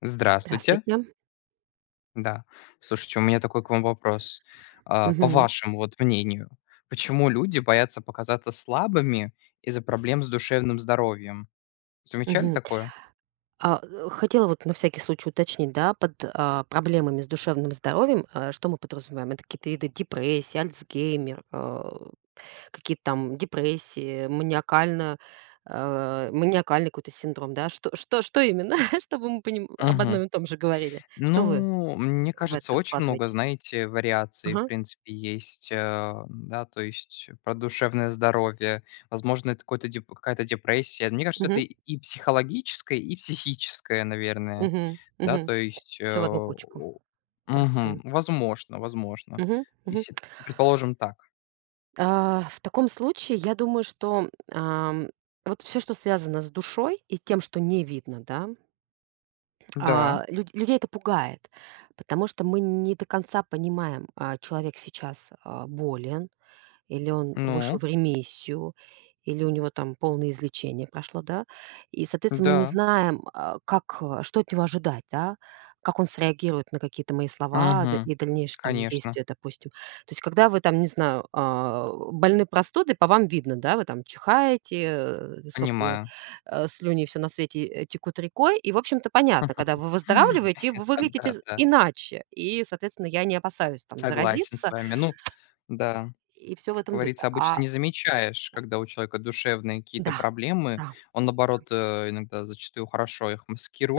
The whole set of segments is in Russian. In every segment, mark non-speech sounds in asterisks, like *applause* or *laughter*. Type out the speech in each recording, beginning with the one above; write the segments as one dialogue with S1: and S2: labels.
S1: Здравствуйте.
S2: Здравствуйте.
S1: Да. Слушайте, у меня такой к вам вопрос. По
S2: Мгм.
S1: вашему вот мнению, почему люди боятся показаться слабыми из-за проблем с душевным здоровьем? Замечали
S2: Мгм.
S1: такое?
S2: Хотела вот на всякий случай уточнить, да, под проблемами с душевным здоровьем, что мы подразумеваем? Это какие-то виды депрессии, Альцгеймер, какие-то там депрессии, маниакальный какой-то синдром, да? Что именно? *laughs* Чтобы мы поним об одном
S1: Мгм.
S2: и том же говорили. Что вы
S1: Ну, мне
S2: в
S1: кажется,
S2: это
S1: очень много,
S2: вкладываете?
S1: знаете, вариаций, в
S2: Ага.
S1: принципе, есть, да, то есть про душевное здоровье, возможно, это какой-то какая-то депрессия. Мне кажется, это
S2: Мгм.
S1: и психологическое, и психическое, наверное, да, то есть,
S2: В одну кучку
S1: мгм,
S2: бросаем.
S1: возможно,
S2: Мгм. Мгм.
S1: если предположим, так.
S2: В таком случае, я думаю, что, вот все, что связано с душой и тем, что не видно, да,
S1: Да,
S2: людей это пугает, потому что мы не до конца понимаем, человек сейчас, болен, или он вышел
S1: ну,
S2: в ремиссию, или у него там полное излечение прошло, да. И, соответственно, мы не
S1: да,
S2: знаем, как, что от него ожидать, да, как он среагирует на какие-то мои слова д
S1: мгм,
S2: и дальнейшие там
S1: конечно,
S2: действия, допустим. То есть, когда вы там, не знаю, больны простудой, по вам видно, да, вы там чихаете, сопли,
S1: понимаю.
S2: слюни, все на свете, текут рекой. И, в общем-то, понятно, когда
S1: *laughs*
S2: вы выздоравливаете, вы
S1: Это
S2: выглядите
S1: да,
S2: з
S1: да,
S2: иначе. И, соответственно, я не опасаюсь там
S1: согласен с
S2: заразиться
S1: вами. Ну, да.
S2: и все в
S1: Как
S2: этом духе.
S1: говорится, обычно
S2: А.
S1: не замечаешь, когда у человека душевные какие-то
S2: Да,
S1: проблемы.
S2: да,
S1: Он, наоборот, иногда зачастую хорошо их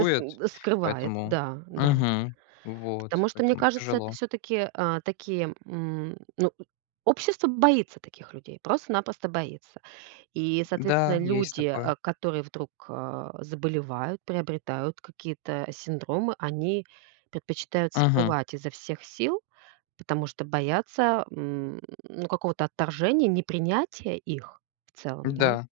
S2: скрывает,
S1: поэтому.
S2: да, да.
S1: Мгм. Вот,
S2: Потому что, мне
S1: поэтому
S2: кажется, это
S1: тяжело.
S2: все таки такие, ну, общество боится таких людей, просто-напросто боится. И, соответственно,
S1: Да, есть
S2: люди,
S1: такое.
S2: которые вдруг, заболевают, приобретают какие-то синдромы, они предпочитают
S1: Мгм.
S2: скрывать изо всех сил, потому что боятся, ну, какого-то отторжения, непринятия их в целом, да.
S1: Да.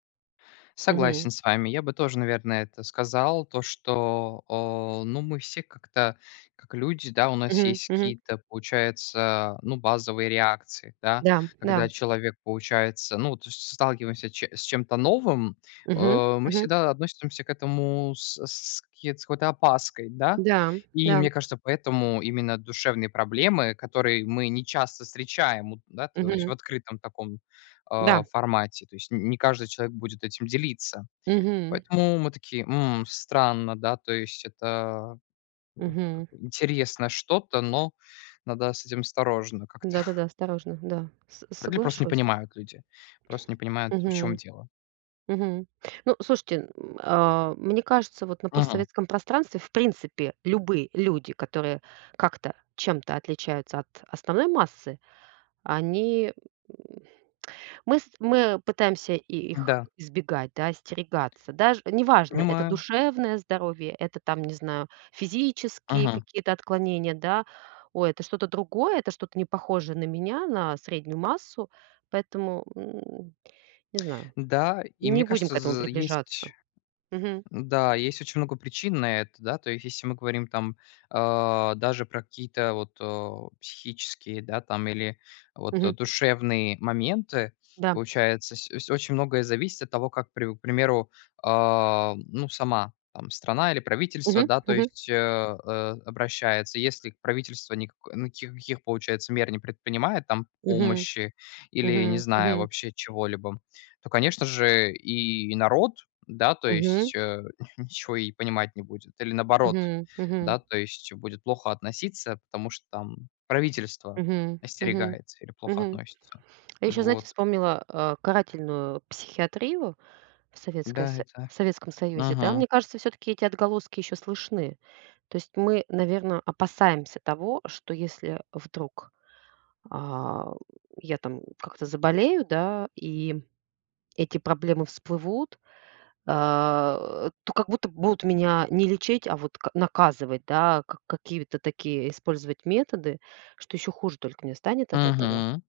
S2: Мгм,
S1: Согласен с вами. Я бы тоже, наверное, это сказал, то, что, ну, мы все как-то, как люди, да, у нас
S2: мгм,
S1: есть
S2: мгм.
S1: какие-то, получается, ну, базовые реакции, да,
S2: Да, да.
S1: когда человек, получается, ну, то есть сталкиваемся с чем-то новым,
S2: Мгм,
S1: мы
S2: мгм.
S1: всегда относимся к этому с с какой-то опаской, да,
S2: Да,
S1: и
S2: да,
S1: мне кажется, поэтому именно душевные проблемы, которые мы не часто встречаем, да, то есть в
S2: мгм,
S1: открытом таком
S2: да,
S1: формате. То есть н не каждый человек будет этим делиться.
S2: мгм,
S1: Поэтому мы такие: "М, странно, да". То есть это б как
S2: мгм.
S1: бы интересное что-то, но надо с этим осторожно как-то.
S2: Да-да-да,
S1: *laughs*
S2: осторожно, да, с
S1: Или просто не
S2: соглашусь.
S1: понимают люди, просто не понимают, в чем
S2: Мгм,
S1: дело.
S2: мгм. Ну, слушайте, мне кажется, вот на
S1: Мгм.
S2: постсоветском пространстве, в принципе, любые люди, которые как-то чем-то отличаются от основной массы, они, мы пытаемся и их
S1: Да,
S2: избегать, да, остерегаться. Даже неважно, это
S1: понимаю.
S2: душевное здоровье, это там, не знаю, физические
S1: Мгм.
S2: какие-то отклонения, да. Ой, это что-то другое, это что-то не похожее на меня, на среднюю массу. Поэтому, не знаю,
S1: Да, и
S2: не
S1: мне
S2: будем к
S1: кажется,
S2: этому
S1: з
S2: приближаться.
S1: есть
S2: Мгм.
S1: Да, есть очень много причин на это, да, то есть если мы говорим там даже про какие-то вот психические, да, там или вот
S2: Мгм.
S1: душевные моменты,
S2: Да.
S1: получается, очень многое зависит от того, как, к примеру, ну, сама там страна или правительство,
S2: Мгм.
S1: да, то
S2: Мгм.
S1: есть обращается, если правительство никаких, каких, получается, мер не предпринимает, там,
S2: Мгм.
S1: помощи или, не
S2: Мгм.
S1: знаю,
S2: Мгм.
S1: вообще чего-либо, то, конечно же, и народ, да, то
S2: Мгм.
S1: есть, *laughs* ничего и понимать не будет. Или наоборот,
S2: Мгм. Мгм.
S1: да, то есть будет плохо относиться, потому что там правительство
S2: Мгм. Мгм.
S1: остерегается или плохо
S2: Мгм.
S1: относится.
S2: А я еще, знаете,
S1: Вот.
S2: вспомнила, карательную психиатрию. Советская
S1: Да,
S2: Со
S1: это.
S2: в Советском Союзе, да?
S1: Ага.
S2: Мне кажется, все таки эти отголоски еще слышны. То есть мы, наверное, опасаемся того, что если вдруг, а, я там как-то заболею, да, и эти проблемы всплывут, то как будто будут меня не лечить, а вот к наказывать, да, как какие-то такие использовать методы, что еще хуже только мне станет от этого.
S1: Мгм.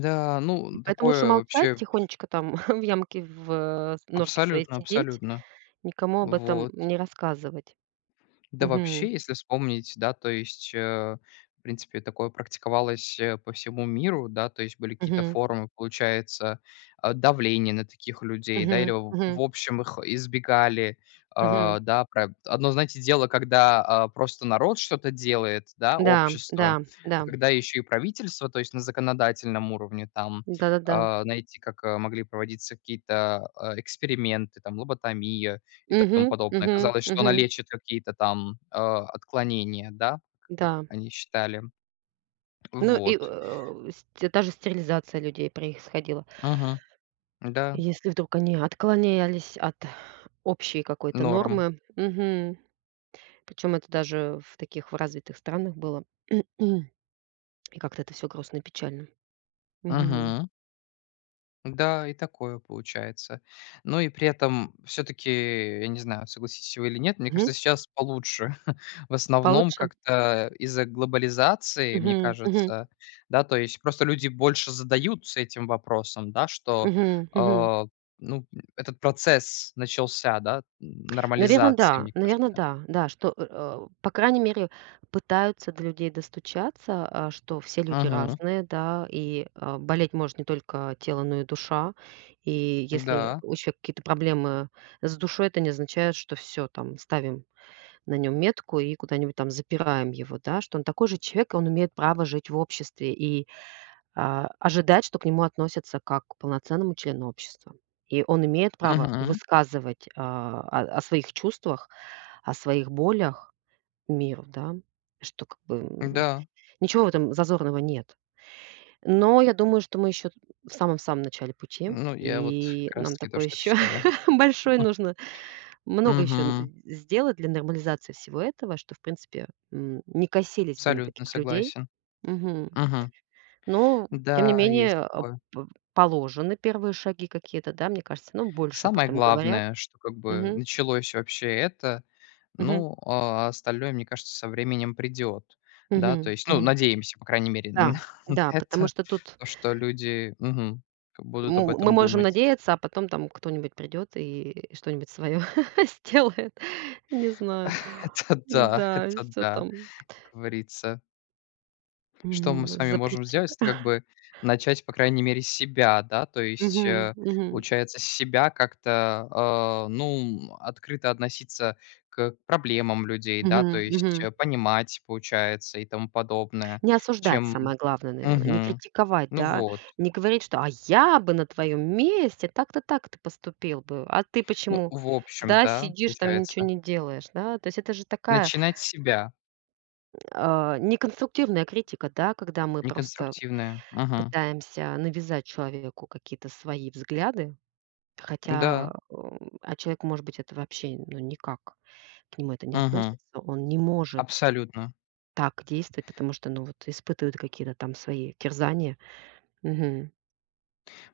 S1: Да
S2: И
S1: ну,
S2: поэтому лучше
S1: такое
S2: молчать,
S1: вообще
S2: тихонечко там *laughs* в норке своей
S1: абсолютно
S2: сидеть.
S1: абсолютно.
S2: Никому об этом
S1: Вот.
S2: не рассказывать.
S1: Да
S2: Мгм.
S1: вообще, если вспомнить, да, то есть, в принципе, такое практиковалось, по всему миру, да, то есть были какие-то
S2: Мгм.
S1: форумы, получается, давление на таких людей, да, или
S2: Мгм.
S1: в
S2: Мгм.
S1: в общем их избегали,
S2: Мгм.
S1: про. Одно, знаете, дело, когда, просто народ что-то делает, да,
S2: Да,
S1: общество,
S2: да, да.
S1: а когда еще и правительство, то есть на законодательном уровне там,
S2: Да-да-да.
S1: знаете, как, могли проводиться какие-то, эксперименты, там лоботомия, и
S2: Мгм.
S1: тому подобное.
S2: Мгм.
S1: Казалось, что она
S2: Мгм.
S1: лечит какие-то там, отклонения, да, как
S2: Да.
S1: они считали.
S2: Ну и,
S1: Вот.
S2: э, ст даже стерилизация людей происходила.
S1: Мгм. Да,
S2: Если вдруг они отклонялись от общей какой-то
S1: норм.
S2: нормы. Причем это даже в развитых странах было. *clears throat* И как-то это все грустно и печально. Мгм.
S1: Мгм. Да, и такое получается. Ну и при этом все таки я не знаю, согласитесь вы или нет, мне
S2: Мгм.
S1: кажется, сейчас получше. *laughs* В основном
S2: Получше?
S1: как-то из-за глобализации, мне
S2: Мгм. Мгм.
S1: кажется, да, то есть просто люди больше задаются этим вопросом, да, что,
S2: Мгм. Мгм.
S1: а, ну, этот процесс начался, да,
S2: Наверное,
S1: нормализации,
S2: да.
S1: мне
S2: Наверное,
S1: кажется.
S2: да. Да, что, по крайней мере, пытаются до людей достучаться, что все люди
S1: Мгм.
S2: разные, да, и, болеть может не только тело, но и душа. И если
S1: Да.
S2: у человека какие-то проблемы с душой, это не означает, что все там, ставим на нем метку и куда-нибудь там запираем его, да, что он такой же человек, и он имеет право жить в обществе. И ожидает, что к нему относятся как к полноценному члену общества. И он имеет право
S1: Мгм.
S2: высказывать, о своих чувствах, о своих болях миру, да, что как бы,
S1: Да.
S2: ничего в этом зазорного нет. Но я думаю, что мы еще в самом-самом начале пути,
S1: Ну, я вот
S2: и
S1: как раз
S2: нам
S1: таки
S2: такое
S1: тоже так
S2: еще
S1: считаю.
S2: *laughs* большое
S1: *laughs*
S2: нужно много еще
S1: Мгм.
S2: сделать для нормализации всего этого, что, в принципе, не косились бы на
S1: Абсолютно
S2: таких людей.
S1: согласен.
S2: Мгм.
S1: Мгм.
S2: Но, тем не
S1: Да, есть
S2: менее, а,
S1: такое.
S2: п положены первые шаги какие-то, да, мне кажется, ну, больше об
S1: Самое
S2: этом говорят.
S1: главное, что как бы
S2: Мгм,
S1: началось вообще это,
S2: мгм,
S1: ну, а остальное, мне кажется, со временем придет. Да, то
S2: мгм,
S1: есть, ну,
S2: мгм.
S1: надеемся, по крайней мере, *laughs* на
S2: Да, да, потому
S1: это,
S2: что тут
S1: то, что люди, мгм,
S2: м
S1: будут об
S2: мы
S1: этом
S2: можем
S1: думать.
S2: надеяться, а потом там кто-нибудь придет и что-нибудь свое *laughs* сделает. Не знаю.
S1: *laughs*
S2: Да,
S1: Это
S2: все
S1: да,
S2: там,
S1: как говорится. Что мы
S2: мгм,
S1: с вами можем
S2: запретит.
S1: сделать, это как
S2: *laughs*
S1: бы начать, по крайней мере, с себя, да, то есть,
S2: Мгм, мгм,
S1: получается, с себя как-то, ну, открыто относиться к проблемам людей, да, то
S2: мгм,
S1: есть,
S2: мгм.
S1: понимать, получается, и тому подобное,
S2: Не осуждать,
S1: чем
S2: самое главное, наверное, не
S1: Мгм.
S2: критиковать,
S1: Ну
S2: да,
S1: вот.
S2: не говорить, что: «А я бы на твоем месте так-то, так ты поступил бы, а ты
S1: Ну,
S2: почему,
S1: в общем,
S2: да,
S1: да,
S2: сидишь там, ничего
S1: получается.
S2: не делаешь?» Да, то есть это же такая,
S1: Начинать с себя,
S2: неконструктивная критика, да, когда мы просто
S1: неконструктивное. Мгм.
S2: пытаемся навязать человеку какие-то свои взгляды,
S1: Да.
S2: хотя, человек, может быть, это вообще, ну, никак к нему это не
S1: Мгм.
S2: относится, он не может
S1: Абсолютно.
S2: так действовать, потому что, ну, вот испытывает какие-то там свои терзания. Мгм.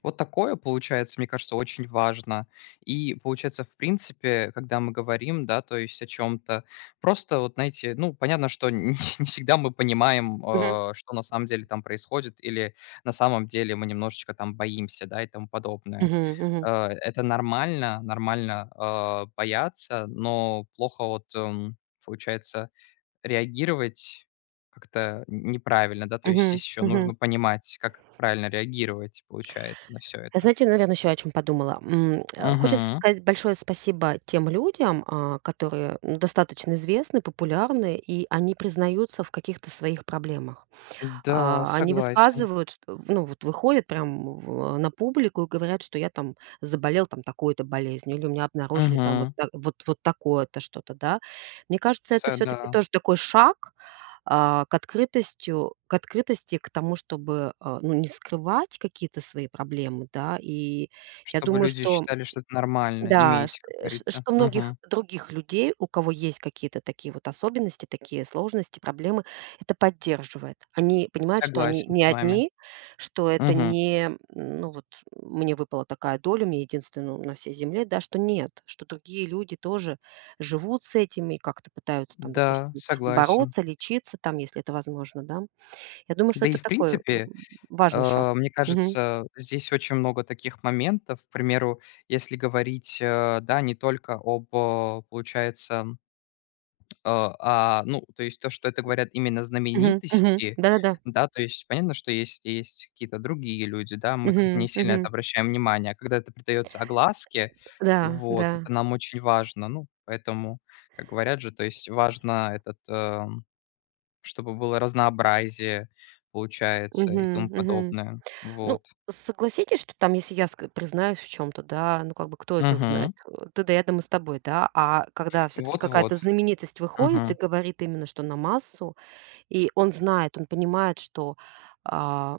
S1: Вот такое, получается, мне кажется, очень важно. И получается, в принципе, когда мы говорим, да, то есть о чем-то, просто вот, знаете, ну, понятно, что *laughs* не всегда мы понимаем,
S2: Мгм.
S1: что на самом деле там происходит, или на самом деле мы немножечко там боимся, да, и тому подобное.
S2: Мгм. Мгм.
S1: Э, Это нормально, нормально бояться, но плохо вот, получается, реагировать как-то н неправильно, да, то есть
S2: Мгм.
S1: здесь еще
S2: Мгм.
S1: нужно понимать, как правильно реагировать, получается, на все это.
S2: Знаете, наверное, еще о чем подумала. Хочется
S1: Мгм.
S2: сказать большое спасибо тем людям, которые, ну, достаточно известны, популярны, и они признаются в каких-то своих проблемах.
S1: Да,
S2: Они
S1: согласен.
S2: высказывают, что ну, вот выходят прям на публику и говорят, что я там заболел там такой-то болезнью или у меня обнаружили там вот
S1: Мгм.
S2: та вот вот такое-то что-то, да. Мне кажется, это все таки
S1: Да.
S2: тоже такой шаг к открытости, к тому, чтобы, ну, не скрывать какие-то свои проблемы, да. И я
S1: Чтобы
S2: думаю,
S1: люди
S2: что
S1: считали, что это нормально
S2: да, шт
S1: иметь, как
S2: ш
S1: говорится.
S2: что многих
S1: Мгм.
S2: других людей, у кого есть какие-то такие вот особенности, такие сложности, проблемы, это поддерживает. Они понимают, что они
S1: Согласен
S2: не
S1: с вами.
S2: одни, что это
S1: Мгм.
S2: не, ну, вот мне выпала такая доля, мне единственному на всей земле, да, что нет, что другие люди тоже живут с этими, как-то пытаются там,
S1: Да,
S2: допустим,
S1: согласен.
S2: бороться, лечиться там, если это возможно, да. Я думаю, что
S1: Да и
S2: это
S1: в
S2: такой,
S1: принципе,
S2: важный шаг.
S1: мне
S2: Мгм.
S1: кажется, здесь очень много таких моментов. К примеру, если говорить, да, не только об, получается. А, ну, то есть то, что это говорят именно
S2: Мгм. Мгм.
S1: знаменитости,
S2: Да-да-да.
S1: да, то есть понятно, что есть какие-то другие люди, да, мы как-то не
S2: Мгм.
S1: сильно это
S2: Мгм.
S1: обращаем внимание, а когда это придается огласке,
S2: Да,
S1: вот,
S2: да.
S1: это нам очень важно. Ну, поэтому, как говорят же, то есть важно этот, чтобы было разнообразие, получается, и
S2: Мгм,
S1: тому
S2: мгм.
S1: подобное.
S2: Ну,
S1: Вот.
S2: согласитесь, что там, если я ск признаюсь в чем то, да, ну, как бы кто это узнает?
S1: Мгм.
S2: Ты да я, думаю с тобой, да. А когда все таки какая-то
S1: Вот-вот.
S2: знаменитость выходит и
S1: Мгм.
S2: говорит именно, что на массу, и он знает, он понимает, что, а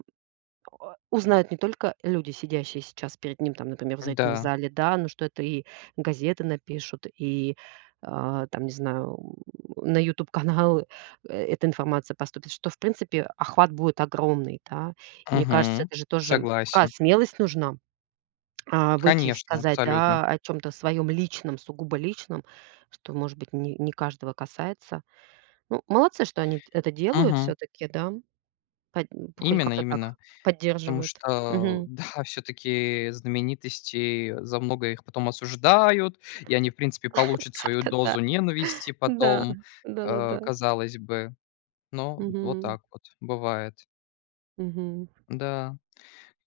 S2: узнают не только люди, сидящие сейчас перед ним, там, например, в зрительном
S1: Да.
S2: зале, да, но что это и газеты напишут, и, там, не знаю, на youtube каналы эта информация поступит, что, в принципе, охват будет огромный, да. И мне кажется,
S1: Мгм.
S2: это же тоже такая
S1: Согласен.
S2: смелость нужна, выйти и
S1: Конечно,
S2: сказать,
S1: абсолютно.
S2: да, о чем то своем личном, сугубо личном, что, может быть, не каждого касается. Ну, молодцы, что они это делают
S1: Мгм.
S2: все таки, да, под хоть
S1: Именно
S2: как-то так
S1: именно. Потому
S2: поддерживают.
S1: что, *laughs* да, все-таки знаменитости, за многое их потом осуждают, и они, в принципе, получат свою
S2: Да-да-да.
S1: дозу ненависти
S2: Да.
S1: потом,
S2: Да-да-да.
S1: казалось бы. Но вот
S2: Мгм.
S1: так вот бывает.
S2: Мгм.
S1: Да,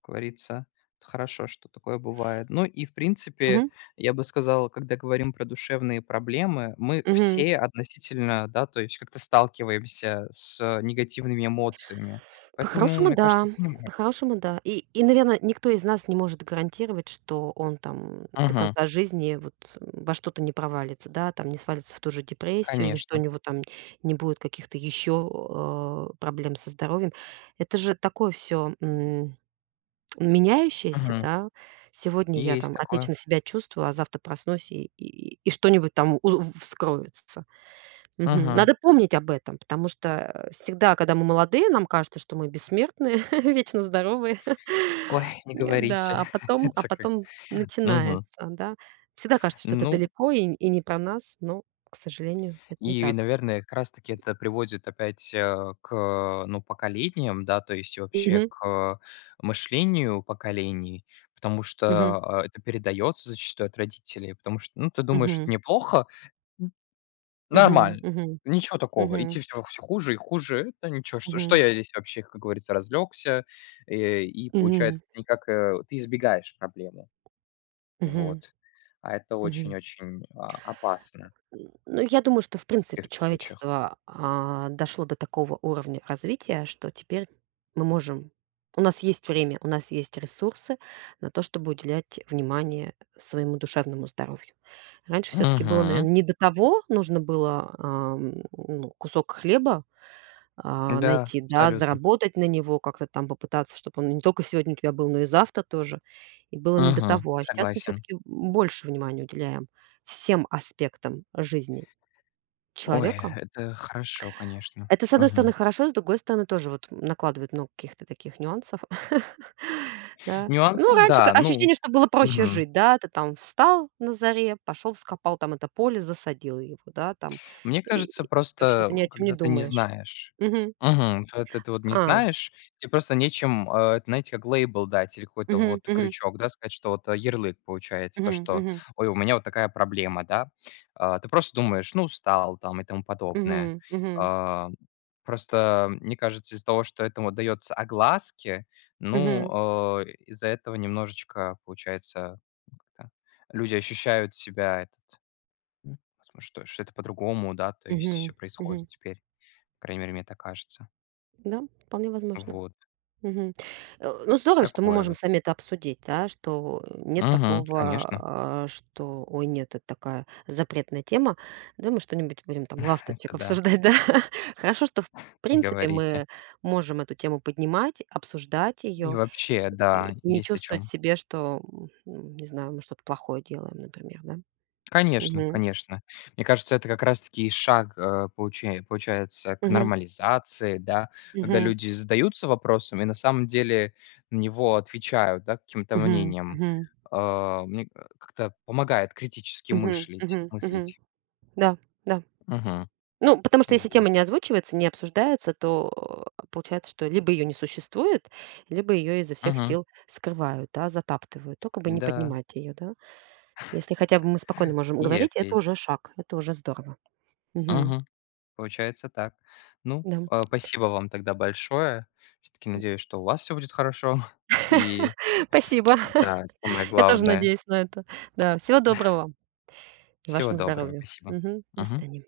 S1: как говорится, хорошо, что такое бывает. Ну и, в принципе,
S2: Мгм.
S1: я бы сказал, когда говорим про душевные проблемы, мы
S2: Мгм.
S1: все относительно, да, то есть как-то сталкиваемся с негативными эмоциями. Поэтому,
S2: По-хорошему,
S1: мне кажется,
S2: да.
S1: понимаю.
S2: По-хорошему, да. И, наверное, никто из нас не может гарантировать, что он там до
S1: Мгм.
S2: конца жизни вот во что-то не провалится, да, там не свалится в ту же депрессию или что у
S1: Конечно.
S2: него там не будет каких-то еще, проблем со здоровьем. Это же такое все меняющееся,
S1: Мгм.
S2: да. Сегодня я
S1: Есть
S2: там
S1: такое.
S2: отлично себя чувствую, а завтра проснусь и что-нибудь там у вскроется. Мгм.
S1: Мгм.
S2: Надо помнить об этом, потому что, всегда, когда мы молодые, нам кажется, что мы бессмертные, *laughs* вечно здоровые.
S1: Ой,
S2: *laughs*
S1: не говорите.
S2: Да, а
S1: *laughs*
S2: потом а
S1: Это как.
S2: потом
S1: Мгм.
S2: начинается, да. Всегда кажется, что это
S1: Ну,
S2: далеко и не про нас, но, к сожалению, это не
S1: и,
S2: так.
S1: наверное, как раз таки это приводит опять, к, ну, поколениям, да, то есть вообще
S2: Мгм,
S1: к мышлению поколений, потому
S2: мгм,
S1: что, это передается зачастую от родителей, потому что, ну, ты думаешь, это
S2: мгм,
S1: неплохо, н
S2: мгм,
S1: нормально,
S2: мгм,
S1: ничего такого, и
S2: мгм,
S1: те всё хуже и хуже. Это ничего, что
S2: мгм,
S1: я здесь вообще, как говорится, разлегся и
S2: мгм,
S1: получается никак, ты избегаешь проблемы.
S2: мгм,
S1: Вот. А это очень-очень, опасно
S2: ну, я думаю, что, в
S1: в
S2: принципе,
S1: каких-то случаях.
S2: человечество, дошло до такого уровня развития, что теперь мы можем у нас есть время, у нас есть ресурсы на то, чтобы уделять внимание своему душевному здоровью. Раньше все таки было,
S1: Мгм.
S2: наверное, не до того. Нужно было, ну, кусок хлеба,
S1: Да,
S2: найти, да,
S1: абсолютно.
S2: заработать на него, как-то там попытаться, чтобы он не только сегодня у тебя был, но и завтра тоже. И было не до
S1: Мгм.
S2: того. А сейчас мы все
S1: Согласен.
S2: таки больше внимания уделяем всем аспектам жизни.
S1: Ой,
S2: Человека?
S1: вот, это хорошо, конечно.
S2: Это, с одной стороны,
S1: Мгм.
S2: хорошо, с другой стороны, тоже вот накладывает много каких-то таких нюансов. *laughs* Да. Ну,
S1: Нюансов,
S2: раньше к
S1: да, ну,
S2: ощущение, что было проще
S1: мгм.
S2: жить, да. Ты там встал на заре, пошел, вскопал там это поле, засадил его, да, там.
S1: Мне
S2: И
S1: кажется,
S2: и, в
S1: просто,
S2: общем-то, ни о чем не
S1: когда ты не
S2: думаешь.
S1: знаешь.
S2: Мгм.
S1: Мгм. Когда ты вот не
S2: А.
S1: знаешь, тебе просто нечем, это, знаете, как лейбл дать или какой-то
S2: Мгм,
S1: вот
S2: мгм,
S1: крючок, да, сказать, что вот, ярлык получается, то,
S2: мгм,
S1: что:
S2: мгм,
S1: "Ой, у меня вот такая проблема", да. А, ты просто думаешь: "Ну, устал", там и тому подобное.
S2: мгм, мгм,
S1: А, просто, мне кажется, из-за того, что этому дается огласки,
S2: мгм,
S1: ну, из-за этого немножечко, получается, как-то люди ощущают себя это. М, возможно, что это по-другому, да, то есть все
S2: мгм, мгм.
S1: происходит теперь. По крайней мере, мне так кажется.
S2: Да, вполне возможно.
S1: Вот.
S2: Мгм. Ну, здорово, что мы
S1: Такое
S2: можем
S1: вот.
S2: сами это обсудить, да, что нет
S1: Мгм. Конечно.
S2: такого, что: «Ой, нет, это такая запретная тема, да, мы что-нибудь будем там
S1: *laughs* Это
S2: ласточек
S1: да,
S2: обсуждать», да. *laughs* Хорошо, что в
S1: не
S2: принципе
S1: говорите.
S2: мы можем эту тему поднимать, обсуждать
S1: И
S2: ее
S1: вообще,
S2: и
S1: да,
S2: не
S1: есть о
S2: чувствовать
S1: чем.
S2: в себе, что, не знаю, мы что-то плохое делаем, например, да.
S1: Конечно,
S2: Мгм.
S1: конечно. Мне кажется, это как раз таки шаг, получается, к
S2: Мгм.
S1: нормализации, да, когда
S2: Мгм.
S1: люди задаются вопросом и на самом деле на него отвечают, да, каким-то
S2: Мгм.
S1: мнением.
S2: Мгм.
S1: А, мне, как-то помогает критически
S2: Мгм.
S1: мыслить
S2: Мгм. Мгм.
S1: мыслить.
S2: Да, да.
S1: Мгм.
S2: Ну, потому что если тема
S1: Вот.
S2: не озвучивается, не обсуждается, то, получается, что либо ее не существует, либо ее изо всех сил скрывают, да, затаптывают, только бы
S1: И
S2: не
S1: да,
S2: поднимать ее, да. Если хотя бы мы спокойно можем
S1: и
S2: говорить,
S1: это
S2: это уже
S1: есть.
S2: шаг, это уже здорово. Мгм.
S1: Мгм. Получается так. Ну,
S2: Да.
S1: спасибо вам тогда большое. Все-таки надеюсь, что у вас все будет хорошо. *laughs* И
S2: *laughs* Спасибо.
S1: да, самое
S2: *laughs* Я тоже
S1: главное.
S2: надеюсь на это. Да, всего доброго вам и
S1: Всего
S2: вашему
S1: доброго.
S2: здоровью.
S1: Спасибо.
S2: Мгм. До
S1: Мгм.
S2: свидания.